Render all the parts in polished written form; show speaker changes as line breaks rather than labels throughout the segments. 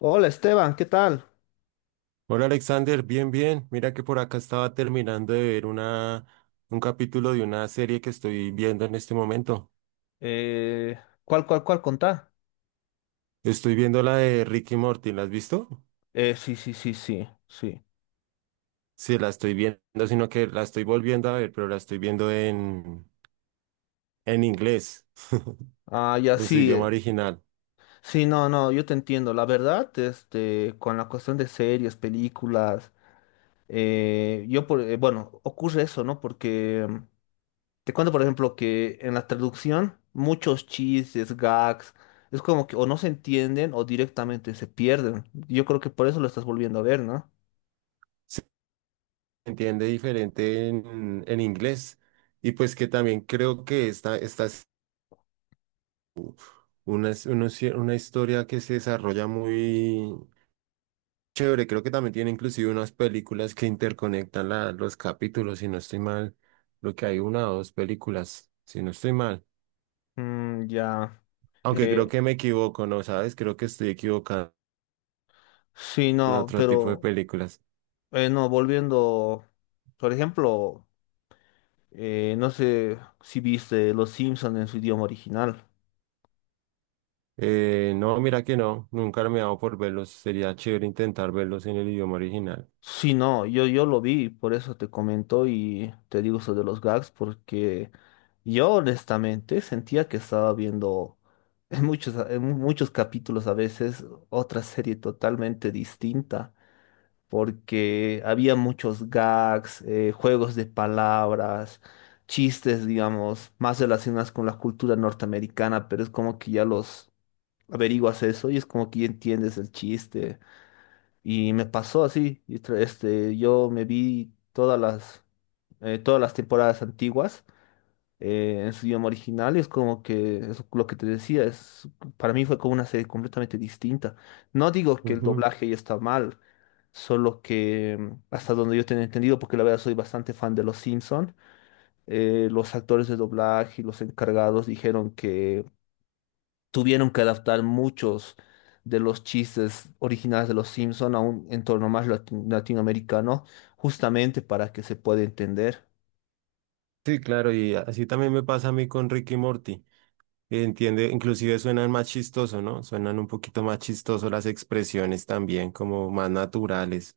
Hola Esteban, ¿qué tal?
Hola Alexander, bien, bien. Mira que por acá estaba terminando de ver un capítulo de una serie que estoy viendo en este momento.
Eh, ¿Cuál, cuál contá?
Estoy viendo la de Ricky Morty, ¿la has visto?
Sí, sí, sí, sí, sí.
Sí, la estoy viendo, sino que la estoy volviendo a ver, pero la estoy viendo en inglés,
Ah, ya
en su
sí.
idioma original.
Sí, no, no, yo te entiendo. La verdad, este, con la cuestión de series, películas, yo por, bueno, ocurre eso, ¿no? Porque te cuento, por ejemplo, que en la traducción muchos chistes, gags, es como que o no se entienden o directamente se pierden. Yo creo que por eso lo estás volviendo a ver, ¿no?
Se entiende diferente en inglés. Y pues que también creo que esta es una, es una, una historia que se desarrolla muy chévere. Creo que también tiene inclusive unas películas que interconectan los capítulos, si no estoy mal. Creo que hay una o dos películas, si no estoy mal.
Mm, ya.
Aunque creo
Eh,
que me equivoco, ¿no? ¿Sabes? Creo que estoy equivocado
sí,
en
no,
otro tipo de
pero
películas.
bueno, volviendo, por ejemplo, no sé si viste Los Simpsons en su idioma original.
No, mira que no. Nunca me he dado por verlos. Sería chévere intentar verlos en el idioma original.
Sí, no, yo lo vi, por eso te comento y te digo sobre los gags, porque yo honestamente sentía que estaba viendo en muchos capítulos a veces otra serie totalmente distinta. Porque había muchos gags, juegos de palabras, chistes, digamos, más relacionados con la cultura norteamericana, pero es como que ya los averiguas eso y es como que ya entiendes el chiste. Y me pasó así, y este, yo me vi todas las temporadas antiguas en su idioma original, es como que es lo que te decía, es, para mí fue como una serie completamente distinta. No digo que el
Ujú.
doblaje ya está mal, solo que hasta donde yo tengo entendido, porque la verdad soy bastante fan de Los Simpson, los actores de doblaje y los encargados dijeron que tuvieron que adaptar muchos de los chistes originales de Los Simpson a un entorno más latinoamericano, justamente para que se pueda entender.
Sí, claro, y así también me pasa a mí con Ricky y Morty. Entiende, inclusive suenan más chistosos, ¿no? Suenan un poquito más chistosos las expresiones también, como más naturales.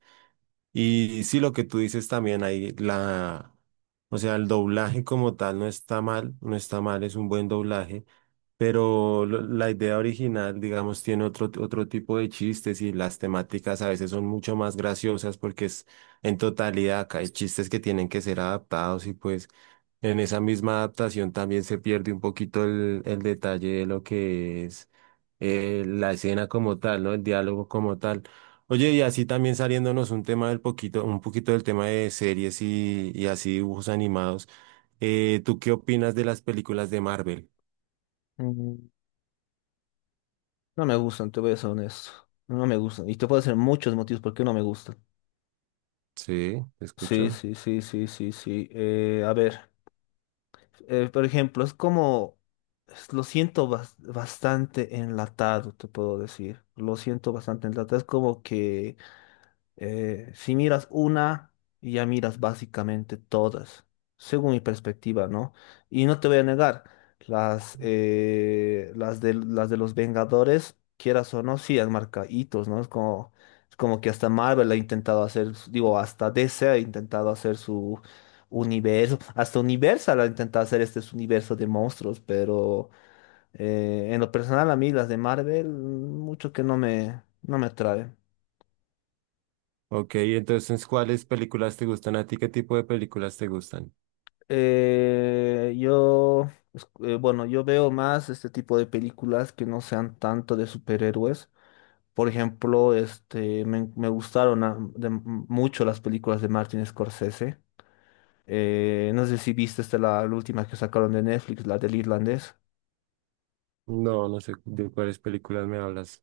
Y sí, lo que tú dices también ahí, o sea, el doblaje como tal no está mal, no está mal, es un buen doblaje, pero la idea original, digamos, tiene otro tipo de chistes y las temáticas a veces son mucho más graciosas porque es en totalidad, acá hay chistes que tienen que ser adaptados y pues en esa misma adaptación también se pierde un poquito el detalle de lo que es la escena como tal, ¿no? El diálogo como tal. Oye, y así también saliéndonos un tema del poquito, un poquito del tema de series y así dibujos animados. ¿Tú qué opinas de las películas de Marvel?
No me gustan, te voy a ser honesto. No me gustan. Y te puedo decir muchos motivos por qué no me gustan.
Sí, te
Sí,
escucho.
sí, sí, sí, sí, sí. A ver, por ejemplo, es como, lo siento bastante enlatado, te puedo decir. Lo siento bastante enlatado. Es como que... si miras una, ya miras básicamente todas, según mi perspectiva, ¿no? Y no te voy a negar, las de los Vengadores, quieras o no, sí han marcado hitos, ¿no? Es como que hasta Marvel ha intentado hacer, digo, hasta DC ha intentado hacer su universo, hasta Universal ha intentado hacer este su universo de monstruos, pero en lo personal a mí las de Marvel, mucho que no me, no me atraen.
Ok, entonces, ¿cuáles películas te gustan a ti? ¿Qué tipo de películas te gustan?
Bueno, yo veo más este tipo de películas que no sean tanto de superhéroes. Por ejemplo, este, me gustaron mucho las películas de Martin Scorsese. No sé si viste esta, la última que sacaron de Netflix, la del irlandés.
No, no sé de cuáles películas me hablas.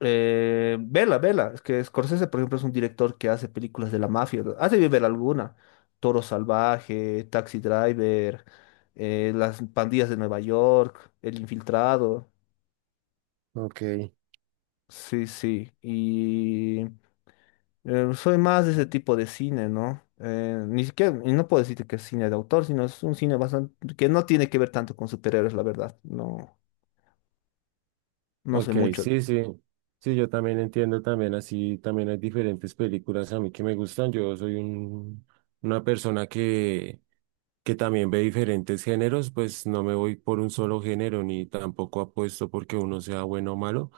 Vela, vela. Es que Scorsese, por ejemplo, es un director que hace películas de la mafia. Has de ver alguna. Toro Salvaje, Taxi Driver, las pandillas de Nueva York, El Infiltrado.
Ok,
Sí, sí. Y soy más de ese tipo de cine, ¿no? Ni siquiera, y no puedo decirte que es cine de autor, sino es un cine bastante que no tiene que ver tanto con superhéroes, la verdad. No, no sé
ok,
mucho.
sí, sí. Sí, yo también entiendo también así, también hay diferentes películas a mí que me gustan. Yo soy una persona que también ve diferentes géneros, pues no me voy por un solo género ni tampoco apuesto porque uno sea bueno o malo,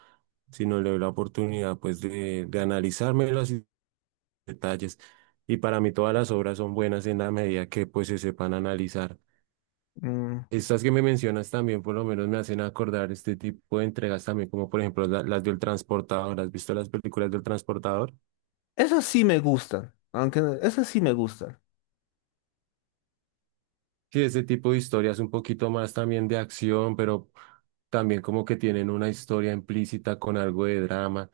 sino le doy la oportunidad pues de analizarme los detalles. Y para mí todas las obras son buenas en la medida que pues se sepan analizar.
Mm,
Estas que me mencionas también por lo menos me hacen acordar este tipo de entregas también, como por ejemplo las del transportador. ¿Has visto las películas del transportador?
esas sí me gustan, aunque no, esas sí me gustan.
Sí, ese tipo de historias un poquito más también de acción, pero también como que tienen una historia implícita con algo de drama.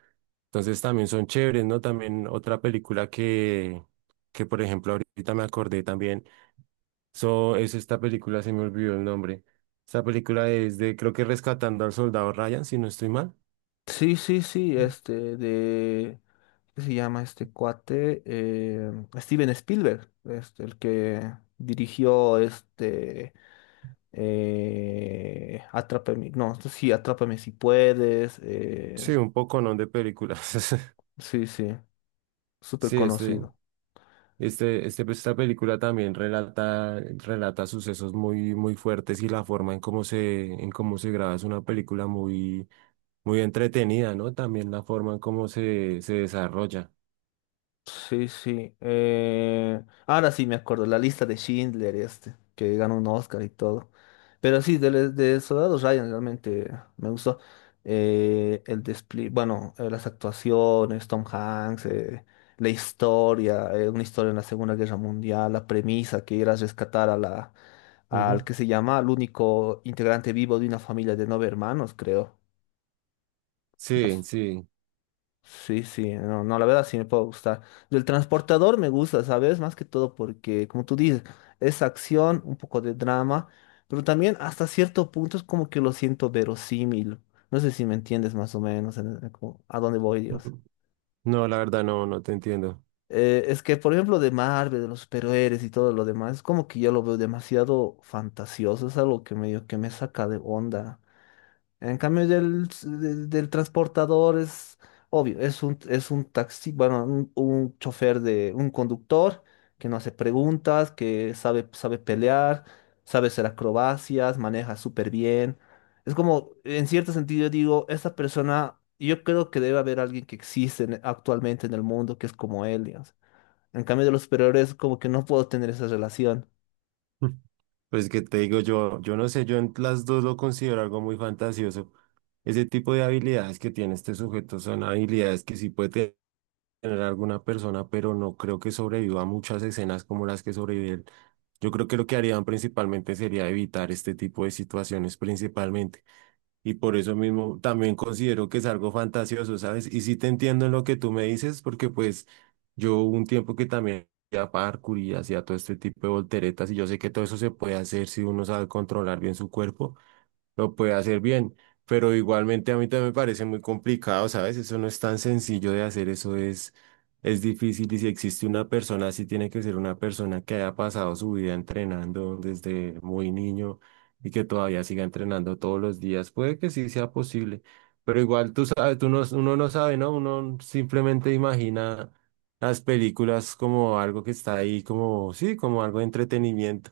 Entonces también son chéveres, ¿no? También otra película que por ejemplo ahorita me acordé también, so, es esta película, se me olvidó el nombre. Esta película es de, creo que Rescatando al Soldado Ryan, si no estoy mal.
Sí, sí, sí, este de ¿qué se llama este cuate? Steven Spielberg, este, el que dirigió este Atrápame, no, sí, Atrápame si puedes.
Sí, un poco, ¿no? De películas.
Sí, sí, súper
Sí, este.
conocido.
Este, pues, esta película también relata, relata sucesos muy, muy fuertes y la forma en en cómo se graba es una película muy, muy entretenida, ¿no? También la forma en se desarrolla.
Sí, sí. Ahora sí me acuerdo, la lista de Schindler, este, que ganó un Oscar y todo. Pero sí, de Soldado Ryan realmente me gustó. El despliegue, bueno, las actuaciones, Tom Hanks, la historia, una historia en la Segunda Guerra Mundial, la premisa que era rescatar a la, al
Ujú.
que se llama, al único integrante vivo de una familia de nueve hermanos, creo.
Sí, sí.
Sí, sí, no, no, la verdad sí me puede gustar. Del transportador me gusta, ¿sabes? Más que todo porque, como tú dices, es acción, un poco de drama, pero también hasta cierto punto es como que lo siento verosímil. No sé si me entiendes más o menos en a dónde voy, Dios.
Ujú. No, la verdad no, no te entiendo.
Es que, por ejemplo, de Marvel, de los superhéroes y todo lo demás, es como que yo lo veo demasiado fantasioso, es algo que medio que me saca de onda. En cambio del transportador es obvio, es un taxi, bueno, un chofer de un conductor que no hace preguntas, que sabe, sabe pelear, sabe hacer acrobacias, maneja súper bien. Es como, en cierto sentido, digo, esta persona, yo creo que debe haber alguien que existe actualmente en el mundo que es como él, digamos. En cambio de los superiores, como que no puedo tener esa relación.
Pues que te digo yo, yo no sé, yo en las dos lo considero algo muy fantasioso. Ese tipo de habilidades que tiene este sujeto son habilidades que sí puede tener a alguna persona, pero no creo que sobreviva a muchas escenas como las que sobrevive él. Yo creo que lo que harían principalmente sería evitar este tipo de situaciones principalmente. Y por eso mismo también considero que es algo fantasioso, ¿sabes? Y sí te entiendo en lo que tú me dices, porque pues yo hubo un tiempo que también hacía parkour y hacía todo este tipo de volteretas y yo sé que todo eso se puede hacer si uno sabe controlar bien su cuerpo, lo puede hacer bien, pero igualmente a mí también me parece muy complicado, ¿sabes? Eso no es tan sencillo de hacer, es difícil y si existe una persona, sí tiene que ser una persona que haya pasado su vida entrenando desde muy niño y que todavía siga entrenando todos los días. Puede que sí sea posible, pero igual tú sabes, tú no, uno no sabe, ¿no? Uno simplemente imagina las películas como algo que está ahí, como, sí, como algo de entretenimiento.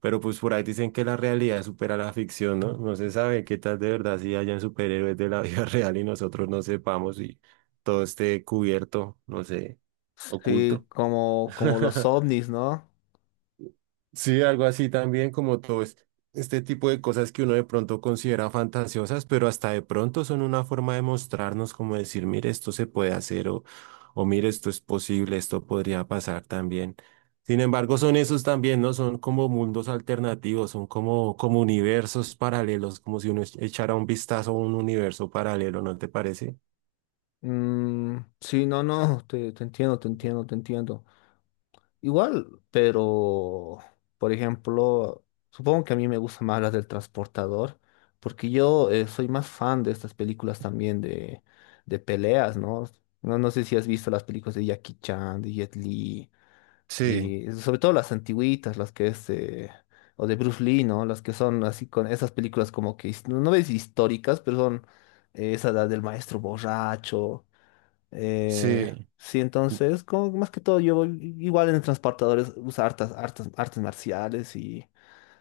Pero pues por ahí dicen que la realidad supera la ficción, ¿no? No se sabe qué tal de verdad si hayan superhéroes de la vida real y nosotros no sepamos y todo esté cubierto, no sé,
Sí,
oculto.
como, como los ovnis, ¿no?
Sí, algo así también como todo este tipo de cosas que uno de pronto considera fantasiosas, pero hasta de pronto son una forma de mostrarnos como decir, mire, esto se puede hacer o mire, esto es posible, esto podría pasar también. Sin embargo, son esos también, ¿no? Son como mundos alternativos, son como universos paralelos, como si uno echara un vistazo a un universo paralelo, ¿no te parece?
Mm, sí, no, no, te entiendo, te entiendo, te entiendo. Igual, pero, por ejemplo, supongo que a mí me gustan más las del transportador, porque yo soy más fan de estas películas también de peleas, ¿no? ¿No? No sé si has visto las películas de Jackie Chan, de Jet Li,
Sí,
y sobre todo las antiguitas, las que es, o de Bruce Lee, ¿no? Las que son así con esas películas como que, no, no ves históricas, pero son esa edad del maestro borracho. Eh,
sí.
sí, entonces, como que más que todo, igual en transportadores uso hartas, hartas, artes marciales y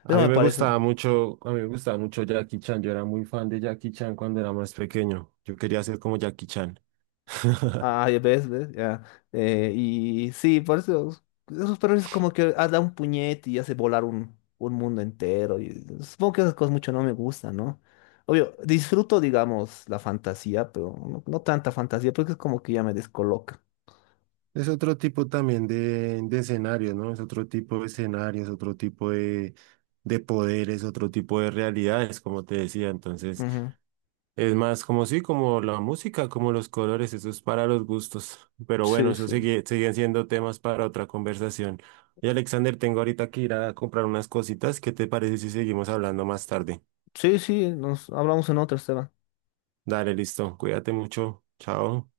A
eso
mí
me
me
parece.
gustaba mucho, a mí me gustaba mucho Jackie Chan. Yo era muy fan de Jackie Chan cuando era más pequeño. Yo quería ser como Jackie Chan.
Ah, ya ves, ves, ya. Y sí, por eso esos perros es como que ah, da un puñete y hace volar un mundo entero. Y supongo que esas cosas mucho no me gustan, ¿no? Obvio, disfruto, digamos, la fantasía, pero no, no tanta fantasía, porque es como que ya me descoloca.
Es otro tipo también de escenario, ¿no? Es otro tipo de escenario, es otro tipo de poderes, otro tipo de realidades, como te decía. Entonces,
Ujú.
es más como sí, como la música, como los colores, eso es para los gustos. Pero bueno,
Sí,
eso
sí.
sigue, siguen siendo temas para otra conversación. Y Alexander, tengo ahorita que ir a comprar unas cositas. ¿Qué te parece si seguimos hablando más tarde?
Sí, sí, nos hablamos en otra, Esteban.
Dale, listo. Cuídate mucho. Chao.